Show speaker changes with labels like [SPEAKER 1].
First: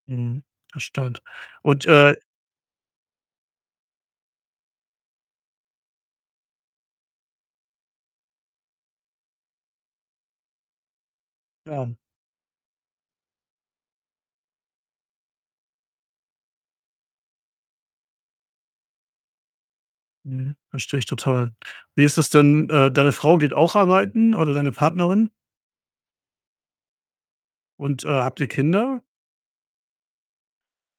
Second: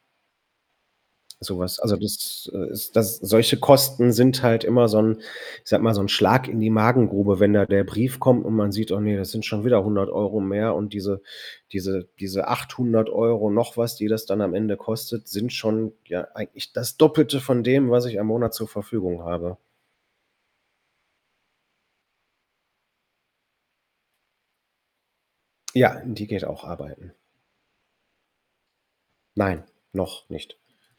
[SPEAKER 1] Mhm. Das stimmt.
[SPEAKER 2] Sowas,
[SPEAKER 1] Und,
[SPEAKER 2] also,
[SPEAKER 1] äh
[SPEAKER 2] das, äh, ist das solche Kosten sind halt immer so 'n ich sage mal, so 'n Schlag in die Magengrube, wenn da der Brief kommt und man sieht: „Oh ne, das sind schon wieder 100 € mehr und diese
[SPEAKER 1] [unintelligible]
[SPEAKER 2] diese diese 800 € noch was, die das dann am Ende kostet, sind schon, ja, eigentlich das Doppelte von dem, was ich am Monat zur Verfügung habe.“
[SPEAKER 1] Mhm. Verstehe ich total. Wie ist das denn, äh, deine Frau geht auch auch arbeiten oder deine Partnerin?
[SPEAKER 2] Ja, die geht auch arbeiten.
[SPEAKER 1] Und, äh, habt ihr Kinder?
[SPEAKER 2] Nein, noch nicht.